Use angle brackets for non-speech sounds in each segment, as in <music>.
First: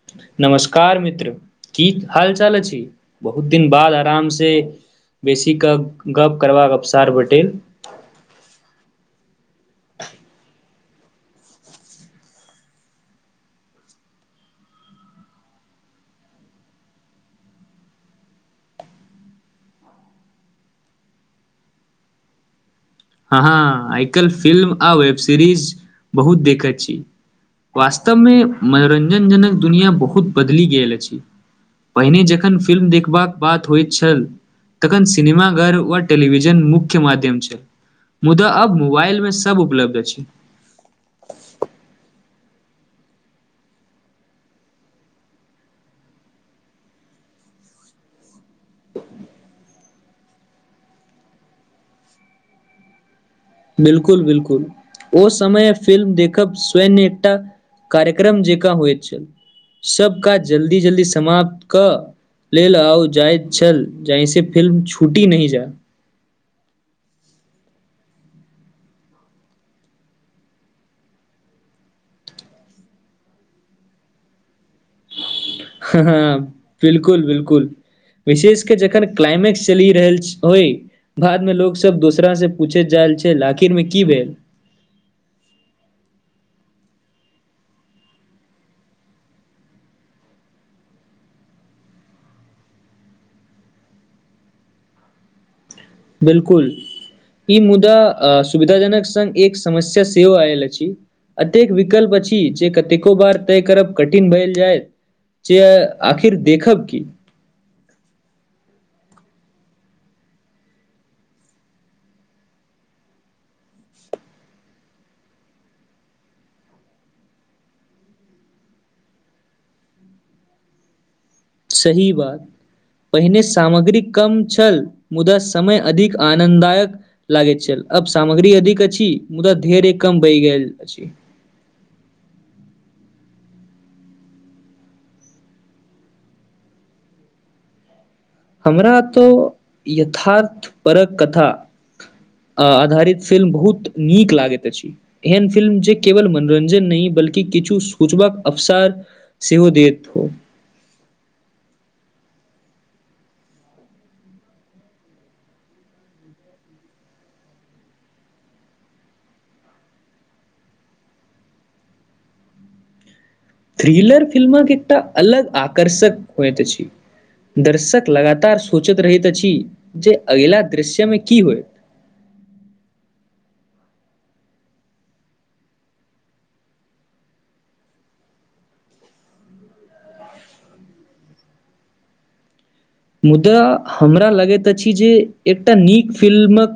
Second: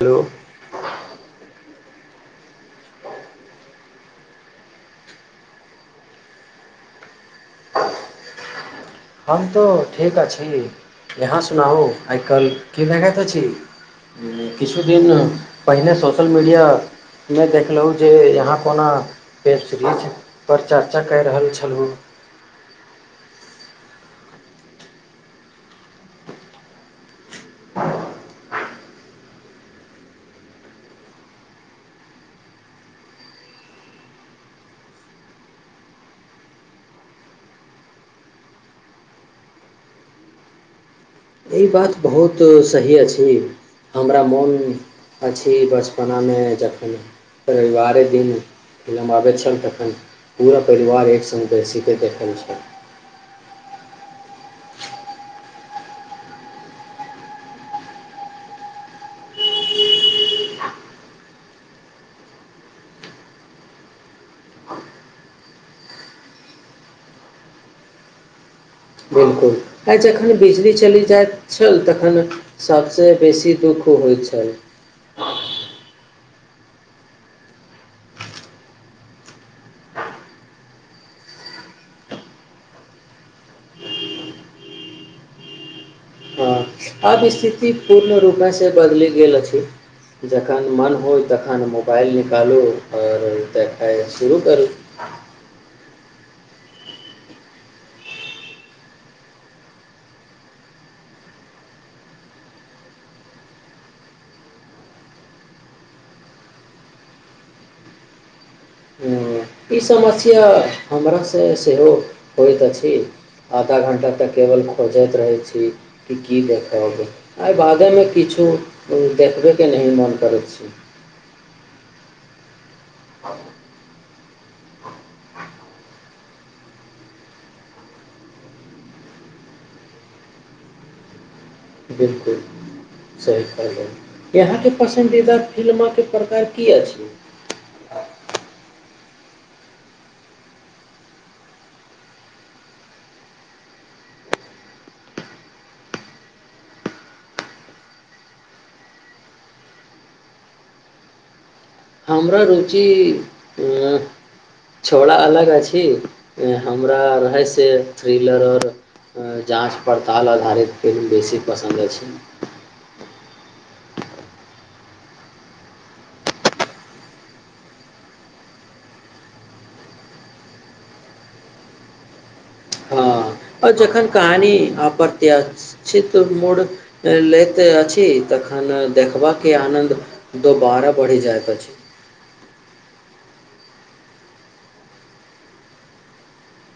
hello नमस्कार मित्र की हाल चाल अछि बहुत दिन बाद आराम से बेसी क गप करबाक अवसार भेटेल हम तो ठीक अछि यहाँ सुनाउ आइ काल्हि की भेैत अछि किछुदिन पहिने सोशल मीडिया नहि देखलहुँ जे यहाँ कोना वेब सीरीजपर चर्चा कए रहल छलहुँ <unintelligible> अहाँ आइ काल्हि फिल्म आ वेब सीरिज बहुत देखैत छी वास्तवमे मनोरंञ्जन जनक दुनिया बहुत बदलि गेल अछि पहिने जखन फिल्म देखबाक बात होइत छल तखन सिनेमा घर वा टेलीविजन मुख्य माध्यम छै मुदा अब मोबाइलमे सभ उपलब्ध अछि ई बात बहुत सही अछि हमरा मोन अछि बचपनामे जखन रविवारे दिन फिल्म आबैत छल तखन पूरा परिवार एक सङ्ग बैसी कऽ देखल छल बिल्कुल बिल्कुल ओ समय फिल्म देखब स्वैन्य एकटा कार्यक्रम जेका हुए छल सबका जल्दी जल्दी समाप्त कऽ ले ल आउ जाय छल जहिसँ फिल्म छूटी नहि जाय बिल्कुल आइ जखन बिजली चलि जाइत छल तखन सबस बेसी दुःख होय छल ह बिल्कुल बिल्कुल विशेषके जखन क्लाइमेक्स चलि रहल होइ बादमे लोक सब दोसरा से पूछैत जायल छल आखिरमे की भेल हँ आब स्थिति पूर्ण रूपमे से बदलि गेल अछि जखन मन होय तखन मोबाइल निकालू आओर देखाइ शुरू करू बिलकुल ई मुदा सुविधाजनक संग एक समस्या सेहो आयल अछि अतेक विकल्प अछि जे कतेको बार तय करब कठिन भएल जाइ जे आखिर देखब की हम्म, ई समस्या हमरासँ सेहो होइत अछि आधा घण्टा तऽ केवल खोजैत रहैत छी कि की देखब एहि बादेमे किछु किछु देखबैके नहि मोन करै छै <unintelligible> ही बात पहिने सामग्रीक कम छल मुदा समय अधिक आनन्ददायक लागैत छल अब सामग्री अधिक अछि मुदा धीरे कम बहि गेल अछि बिल्कुल इहे के पसन्दीदा फिल्मे प्रकार की अछि हमरा तऽ यथार्थ परक कथा अ आधारित फिल्म बहुत नीक लागैत अछि एहन फिल्म जे केवल मनोरंञ्जन नहि बल्कि किछु सूचबाक अवसर सेहो दैत हो हमरा रुचि ऊ ऊ छौड़ा अलग अछि हमरा रहै से थ्रिलर आओर जाँच पड़ताल आधारित फिल्म बेसी पसन्द अछि थ्रिलर फिल्मक एकटा अलग आकर्षक होइत अछि दर्शक लगातार सोचैत रहैत अछि जे अगिला दृश्यमे की होइ <inaudible> हँ आओर जखन कहानी अप्रत्यक्षित मोड़ लैत अछि त खन देखबाके आनन्द दोबारा बढ़ि जाइत अछि <inaudible> मुदा हमरा लगैत अछि जे एकटा नीक फिल्मक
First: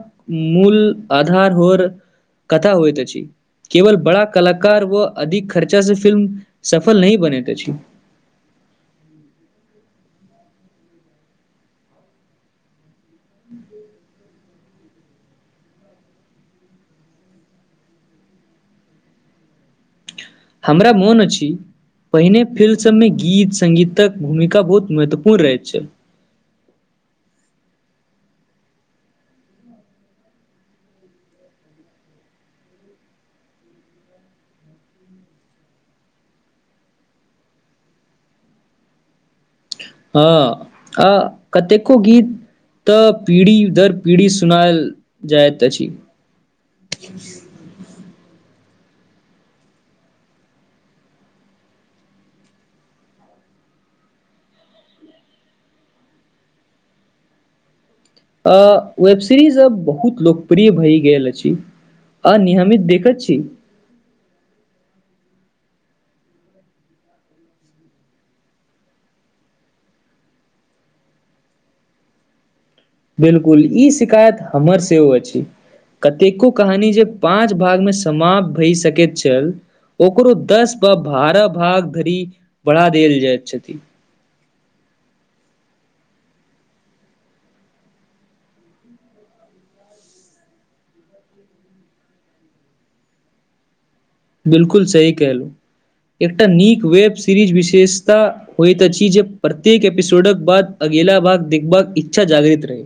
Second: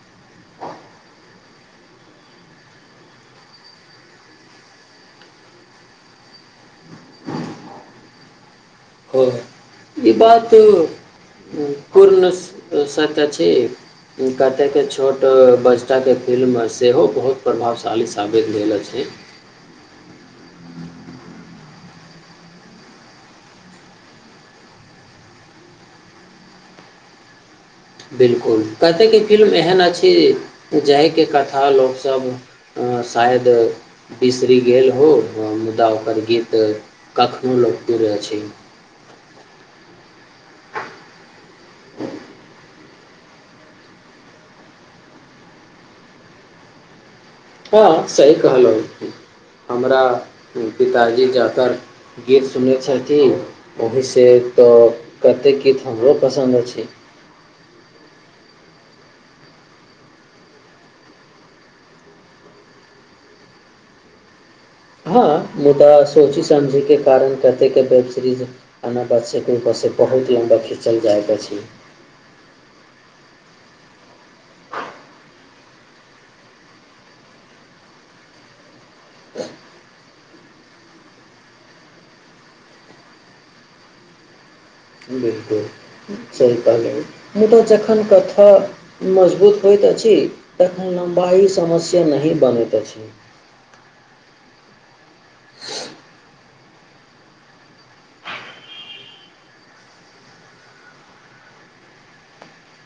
मूल आधा र होर कथा होइत अछि केवल बड़ा कलाकार व अधिक खर्चा से फिल्म सफल नहि बनैत अछि <inaudible> हं ई बात पूर्ण स त छै हुंनका तऽ एतेक छोट बच्चाके फिल्म सेहो बहुत प्रभावशाली साबित भेल अछि हमरा मोन अछि पहिने फिल्म सभमे गीत संगीतक भूमिका बहुत महत्वपूर्ण रहैत छल <inaudible> बिलकुल कतेके फिल्म एहन अछि जाहिके कथा लोकसभ शायद बिसरि गेल हो मुदा ओकर गीत कखनहु लोक अछि हँ आ कतेको गीत तऽ पीढ़ी दर पीढ़ी सुनायल जाइत अछि हँ सही कहलहुँ हमरा पिताजी जातर गीत सुनैत छथिन ओहिसँ तऽ कतेक गीत हमरो पसन्द अछि आ वेब सीरीज अब बहुत लोकप्रिय भए गेल अछि अ नियमित देखत छी हँ मुदा सोची समझी के कारण कहते के वेब सीरीज अना बचे को से बहुत लम्बा खिचल जाइत अछि बिलकुल ई शिकायत हमर सेहो अछि कतेको कहानी जे पाँच भागमे समाप्त भए सकैत छल ओकरो दस ब बारह भाग धरि बढ़ा देल जाइत छथि बिलकुल चलि पनि मुदा जखन कथा मजबूत होइत तखन लम्बाइ समस्या नहि बनैत अछि <inaudible> बिलकुल सही कहलुं एकटा नीक वेब सीरीज विशेषता होइत अछि जे प्रत्येक एपिसोडक बाद अ गीला भाग देखभाग इच्छा जागृत रहै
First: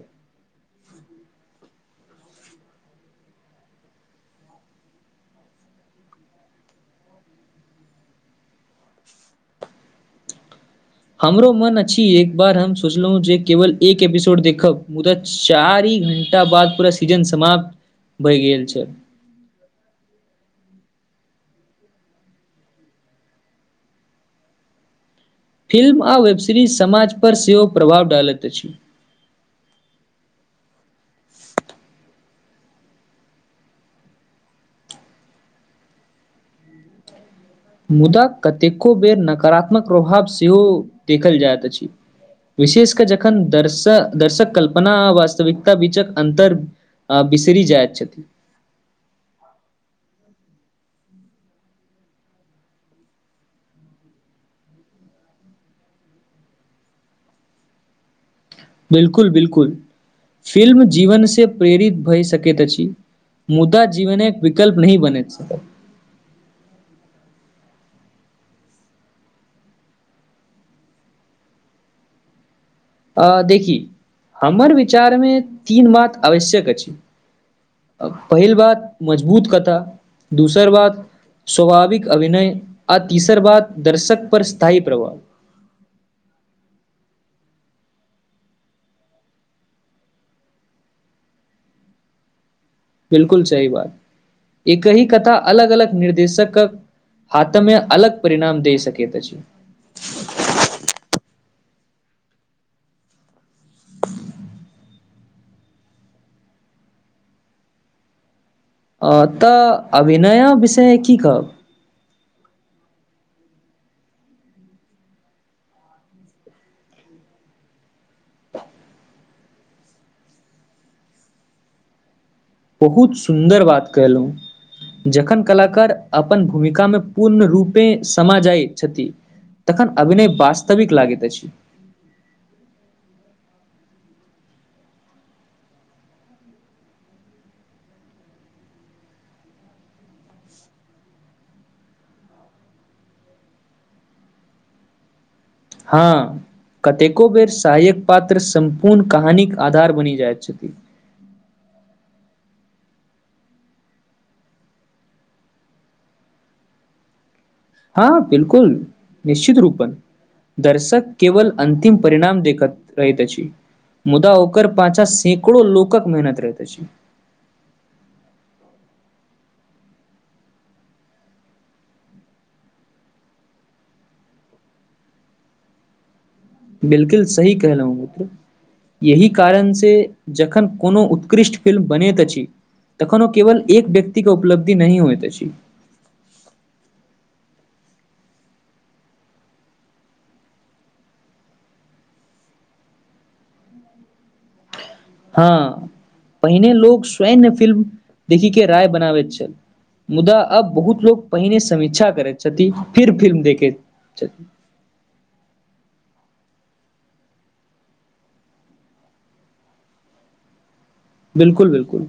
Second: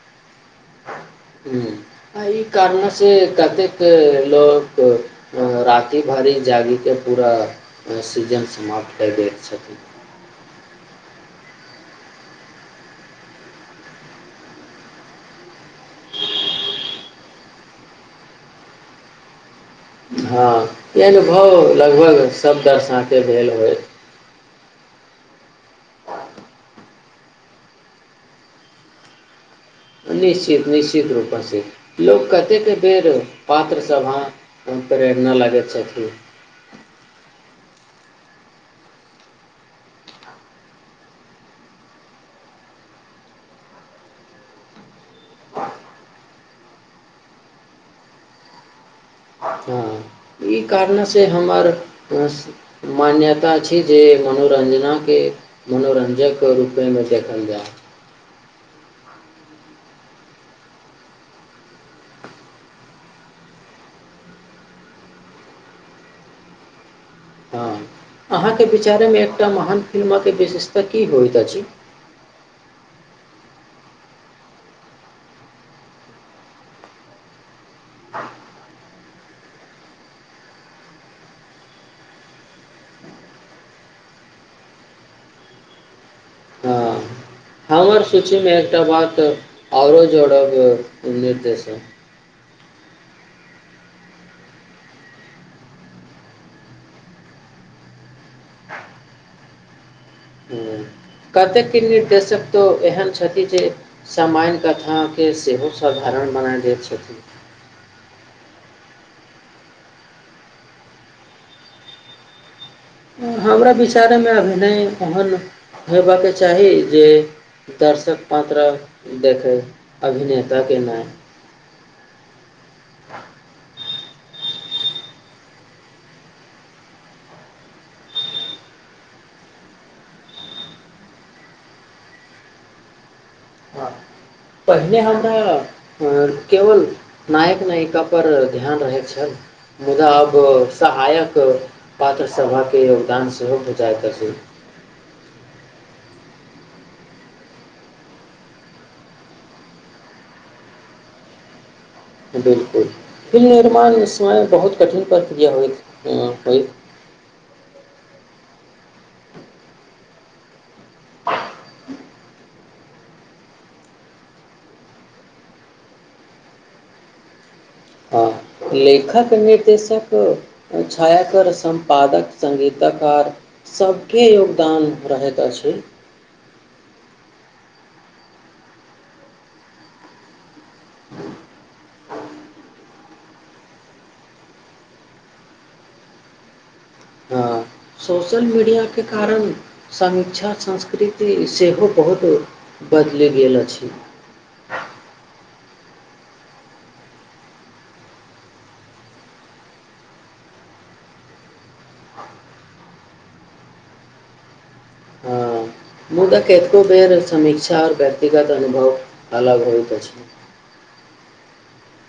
एहि कारण से कतेक लोक राति भरि ई जागिके पूरा सीजन समाप्त कर दै छथिन <unintelligible> हमरो मन अछि एक बार हम सोचलहुँ जे केवल एक एपिसोड देखब मुदा चारि घंटा बाद पूरा सीजन समाप्त भइ गेल छै हँ ई अनुभव लगभग सभ दर्शाके भेल होयत फिल्म आ वेब सीरिज समाज पर सेहो प्रभाव डालैत अछि निश्चित निश्चित रूपसँ लोक कतेक बेर पात्रसभ प्रेरणा लागै छथि <inaudible> मुदा कतेको बेर नकारात्मक प्रभाव सेहो देखल जाइत अछि विशेष क जखन दर्श दर्शक कल्पना आ वास्तविकता बीचक अन्तर आ बिसरि जायत छथि हू ई कारणसँ हमर मान्यता छी जे मनोरञ्जनाके मनोरञ्जकके रूपेमे देखल जाय बिलकुल बिलकुल फिल्म जीवन से प्रेरित भए सकैत अछि मुदा जीवन एक विकल्प नह बने छै हँ अहाँके विचारेमे एकटा महान फिल्मके विशेषता की होइत अछि <inaudible> आ देखि हमर विचारमे तीन बात आवश्यक अछि पहिल बात मजबूत कथा दूसर बात स्वभाविक अभिनय आ तीसर बात दर्शक पर स्थायी प्रभाव ह हमर सूचीमे एकटा बात आओरो जोड़बाक निर्देश बिलकुल सही बात एकहि कथा अलग अलग निर्देशकके हाथमे अलग परिणाम दे सकेत अच्छी कतेकके निर्देशक तो एहन छथि जे सामाय कथा के के सेहो साधारण बनाय द छथिन <inaudible> अ तऽ अभि न्या विषय की कहब हमरा विचारेमे अभिनाय ओहन हयबाक चाही जे दर्शक पाँात्र देखय अभिनेताके नाम बहुत सुन्दर बात कयलहुँ जखन कलाकार अपन भूमिकामे पूर्ण रूपे समा जाइत छथि तखन अभिनाय वास्तविक लागित अछि पहिने हमरा अं केवल नायक नायिकापर ध्यान रहैत छल मुदा अब सहायक पात्र सभाके योगदान सेहो बुझाइत अछि हँ कतेको बेर सहायक पात्र सम्पूर्ण कहानीके आधार बनि जाइत छथि बिल्कुल फिल्म निर्माण समय बहुत कठिन प्रक्रिया होइत होय हँ बिल्कुल निश्चित रूपें दर्शक केवल अन्तिम परिणाम देखत रहैत अछि मुदा ओकर पाँछा सैकड़ो लोकक मेहनत रहैत अछि हँ लेखक निर्देशक छायाकर सम्पादक संगीतकार सभके योगदान रहैत अछि बिल्कुल सही कहलहु मित्र यहि कारणसँ जखन कोनो उत्कृष्ट फिल्म बनैत अछि तखन ओ केवल एक व्यक्तिके उपलब्धि नहि होइत अछि हँ सोशल मीडियाके कारण समीक्षा संस्कृति सेहो बहुत बदलि गेल अछि हँ पहिने लोक स्वयं फिल्म देखिके राय बनाबैत छल मुदा आब बहुत लोग पहिने समीक्षा करैत छथि फिर फिल्म देखैत चल हँ मुदा कतेको बेर समीक्षा आओर व्यक्तिगत अनुभव अलग होइत अछि बिल्कुल बिल्कुल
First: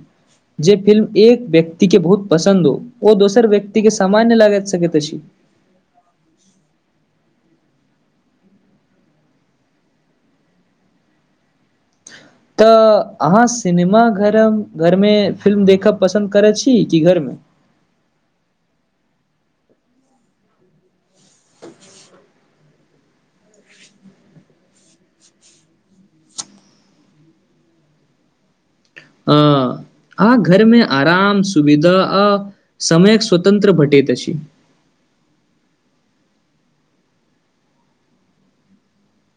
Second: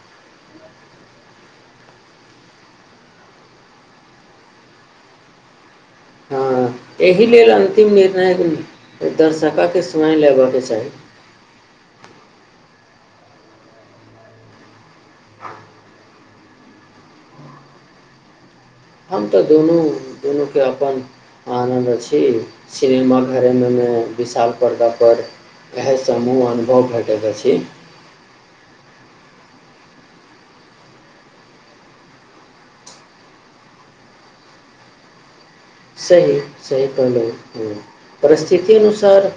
जे फिल्म एक व्यक्तिके बहुत पसन्द ओ दोसर व्यक्तिके सामान्य लागैत सकैत अछि हँ एहि लेल अन्तिम निर्णयक दर्शकके सुनाय लेबअके चाही तऽ अहाँ सिनेमा घर घरमे फिल्म देखब पसन्द करैत छी कि घरमे <inaudible> हम तऽ दुनू दुनूके अपन आनन्द अछि सिनेमा घरेमे विशाल पर्दापर इएहसँ हमूँह अनुभव भेटैत अछि <inaudible> हँ आ घरमे आराम सुविधा आ समय स्वतंत्र भेटैत अछि <inaudible> सही सही कहलू ह परिस्थिति अनुसार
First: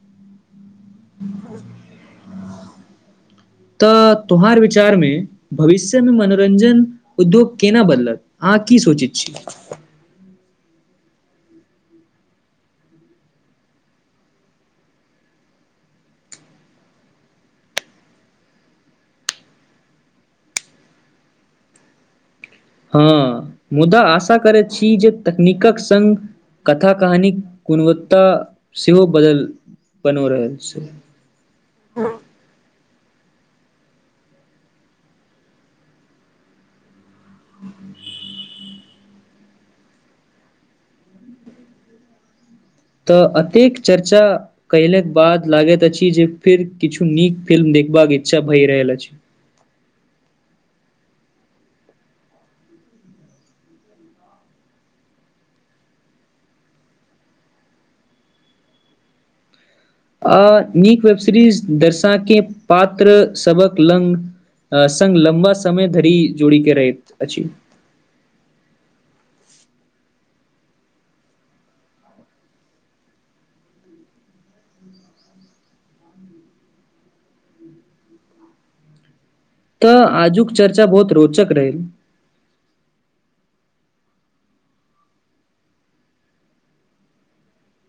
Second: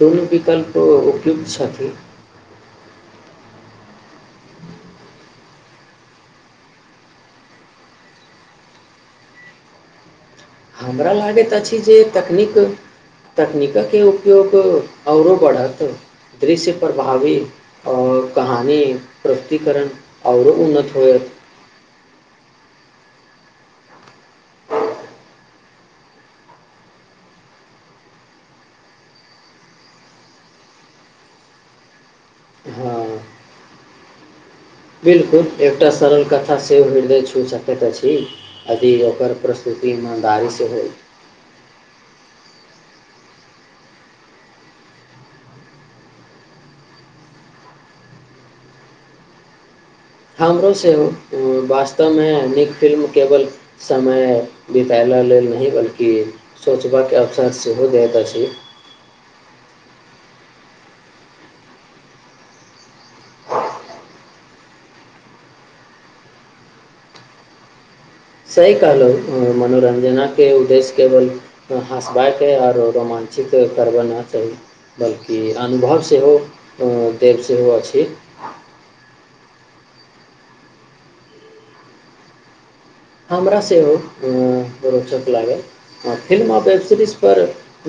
दुनु विकल्पो उपयुक्त छथिन <unintelligible> तऽ तुम्हार विचारमे भविष्यमे मनोरञ्जन उद्योग केना बदलत आ अहाँ की सोचै छी हमरा लागैत अछि जे तकनीक तकनीकके उपयोग आओरो बढ़त दृश्य प्रभावी आओर कहानी प्रस्तिकरण आओरो उन्नत होयत हँ मुदा आशा करैत छी जे तकनीकक संगङ्ग कथा कहानीक गुणवत्ता सेहो बदल बनो रहल छै हँ बिलकुल एकटा सरल कथा सेहो हृदय छू सकैत अछि जी ओकर प्रस्तुति ईमानदारी सँ होय तऽ अतेक चर्चा कयलक बाद लागैत अछि जे फेर किछु नीक फिल्म एक बाग इच्छा भई रहल अछि हमरो सब वास्तव मे नीक फिल्म केवल समय बिताब ओकरा ल नीक व्यक्ति अछि सोचबाक अवसर सेहो रहैत अछि <inaudible> आ-आ नीक वेब सीरीज दर्शा केँ पात्र सभक लंग अ संग लम्बा समय धरि जोड़ी केँ रहैत अछि सही कहलहु मनोरञ्जनक उद्देश्य केवल हँसबाक आऔर रोमान ठीको करबना चाही बल्कि अनुभव सेहो देव सेहो अछि <unintelligible> तऽ आजुक चर्चा बहुत रोचक रह हमरा सेहो अ-अ-अ रोचक लागल आ फिल्म आ वेब सीरीज पर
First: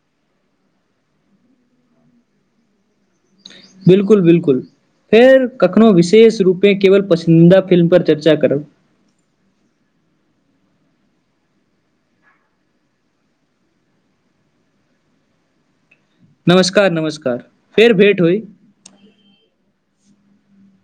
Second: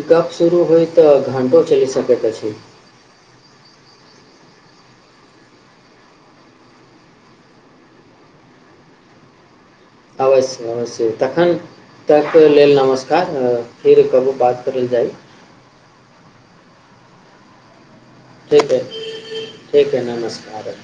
कप शुरू होइ तऽ घण्टो चलि सकैत अछि बिलकुल बिलकुल फेर कखनो विशेष रूपे केवल पसिन्दा फिल्म पर चर्चा करब अवश्य अवश्ये तखन ताके लेल नमस्कार तऽ फेर कहबू बात करल जाइ नमस्कार नमस्कार फेर भेट होइ ठीक है ठीक है नमस्कार अब